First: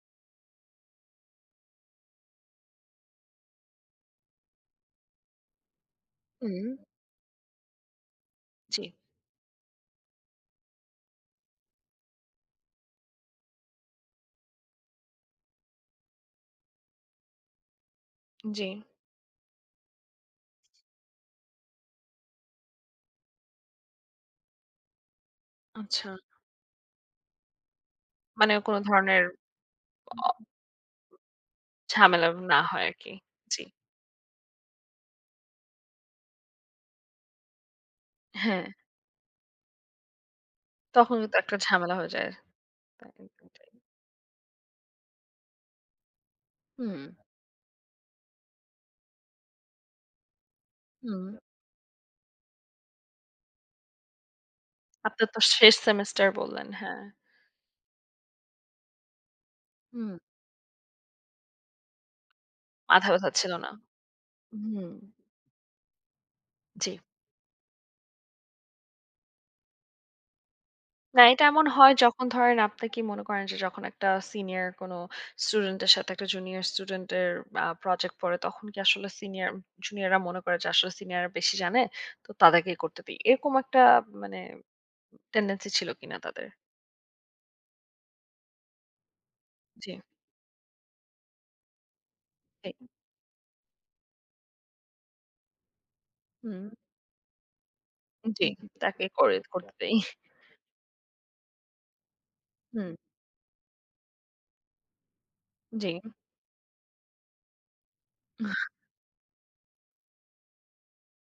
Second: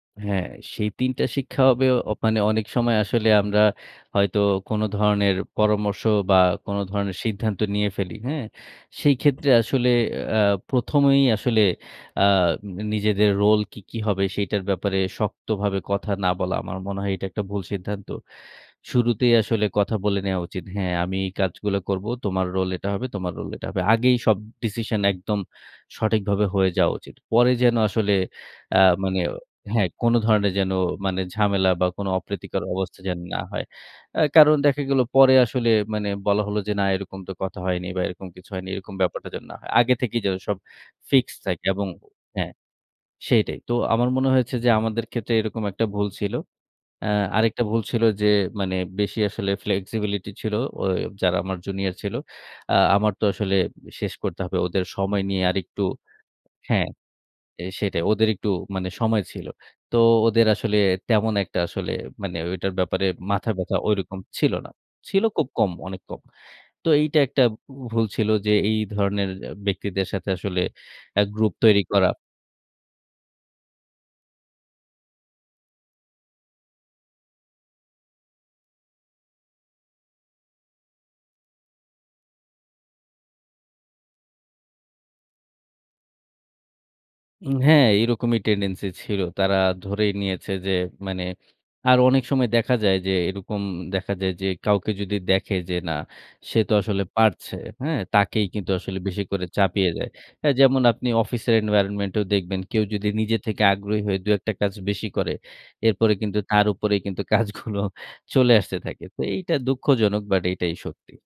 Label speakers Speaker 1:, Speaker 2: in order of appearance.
Speaker 1: হ্যাঁ, সেই ৩ টা শিক্ষা হবে অ মানে অনেক সময় আসলে আমরা হয়তো কোন ধরণের পরামর্শ বা কোন
Speaker 2: হু।
Speaker 1: ধরণের সিদ্ধান্ত নিয়ে ফেলি। হ্যাঁ?
Speaker 2: জি।
Speaker 1: সেই ক্ষেত্রে আসলে আ ১ম এই আসলে, আ নিজেদের রোল কি, কি হবে সেটার ব্যাপারে শক্তভাবে কথা না বলা। আমার মনে হয় এটা একটা ভুল সিদ্ধান্ত।
Speaker 2: জি।
Speaker 1: শুরুতেই আসলে কথা বলে নেয়া উচিত। হ্যাঁ, আমি এই কাজগুলো করব। তোমার রোল এটা হবে, তোমার রোল এটা হবে। আগেই সব ডিসিশন একদম
Speaker 2: আচ্ছা।
Speaker 1: সঠিকভাবে হয়ে যাওয়া উচিত। পরে যেন আসলে
Speaker 2: মানে কোনো
Speaker 1: অ্যা মানে
Speaker 2: ধরনের
Speaker 1: হ্যাঁ, কোন ধরণের যেন মানে ঝামেলা বা কোন
Speaker 2: ঝামেলা না
Speaker 1: অপ্রীতিকর
Speaker 2: হয়
Speaker 1: অবস্থা
Speaker 2: আরকি।
Speaker 1: যেন না
Speaker 2: জি।
Speaker 1: হয়। কারণ দেখা গেল পরে আসলে, মানে বলা হলো যে, না, এরকম তো কথা হয়নি বা এরকম কিছু হয়নি।
Speaker 2: হ্যাঁ।
Speaker 1: এরকম ব্যাপারটা যেন না হয়। আগে থেকেই যেন সব
Speaker 2: তখন কিন্তু
Speaker 1: ফিক্সড
Speaker 2: একটা
Speaker 1: থাকে এবং
Speaker 2: ঝামেলা হয়ে যায়।
Speaker 1: হ্যাঁ, সেইটাই। তো
Speaker 2: [unintelligible]
Speaker 1: আমার মনে হয়েছে যে, আমাদের ক্ষেত্রে এরকম একটা ভুল ছিল। অ্যা
Speaker 2: হুম।
Speaker 1: আরেকটা ভুল ছিল যে, মানে বেশি আসলে ফ্লেক্সিবিলিটি ছিল। ওই
Speaker 2: হুম।
Speaker 1: যারা আমার জুনিয়র ছিল। অ্যা আমার তো আসলে শেষ করতে হবে। ওদের সময়
Speaker 2: আপনার তো
Speaker 1: নিয়ে
Speaker 2: শেষ
Speaker 1: আরেকটু,
Speaker 2: সেমেস্টার বললেন,
Speaker 1: হ্যাঁ,
Speaker 2: হ্যাঁ।
Speaker 1: সেটাই ওদের একটু মানে সময় ছিল। তো
Speaker 2: হুম।
Speaker 1: ওদের আসলে তেমন একটা আসলে মানে ওইটার ব্যাপারে
Speaker 2: মাথা ব্যথা
Speaker 1: মাথা
Speaker 2: ছিল না।
Speaker 1: ব্যাথা ঐরকম ছিল না।
Speaker 2: হুম।
Speaker 1: ছিল খুব কম, অনেক কম। তো
Speaker 2: জি।
Speaker 1: এইটা একটা ভুল ছিল যে, এই ধরনের ব্যক্তিদের সাথে আসলে
Speaker 2: না,
Speaker 1: ১
Speaker 2: এটা
Speaker 1: গ্রুপ
Speaker 2: এমন
Speaker 1: তৈরি
Speaker 2: হয়
Speaker 1: করা।
Speaker 2: যখন ধরেন, আপনি কি মনে করেন যে, যখন একটা সিনিয়র কোন স্টুডেন্ট এর সাথে একটা জুনিয়র স্টুডেন্ট এর আ প্রজেক্ট পড়ে, তখন কি আসলে সিনিয়র জুনিয়ররা মনে করে যে আসলে সিনিয়ররা বেশি জানে। তো তাদেরকেই করতে দেই। এরকম একটা মানে টেনডেন্সি ছিল কিনা তাদের?
Speaker 1: হ্যাঁ, এরকমই টেনডেন্সি ছিল। তারা
Speaker 2: জি।
Speaker 1: ধরেই নিয়েছে যে, মানে আরো অনেক সময়
Speaker 2: তাই।
Speaker 1: দেখা যায় যে, এরকম দেখা যায় যে, কাউকে যদি দেখে যে না, সে
Speaker 2: হুম।
Speaker 1: তো আসলে পারছে। হ্যাঁ? তাকেই
Speaker 2: জি।
Speaker 1: কিন্তু আসলে
Speaker 2: তাকে
Speaker 1: বেশি
Speaker 2: করে
Speaker 1: করে চাপিয়ে
Speaker 2: করতেই।
Speaker 1: দেয়। যেমন আপনি অফিসের এনভায়রনমেন্টেও দেখবেন। কেউ
Speaker 2: হুম।
Speaker 1: যদি নিজে থেকে আগ্রহী হয়ে দুই-একটা কাজ বেশি করে,
Speaker 2: জি।
Speaker 1: এরপরে কিন্তু তার উপরেই কিন্তু কাজগুলো চলে আসতে থাকে। তো এইটা দুঃখজনক, বাট এটাই সত্যি।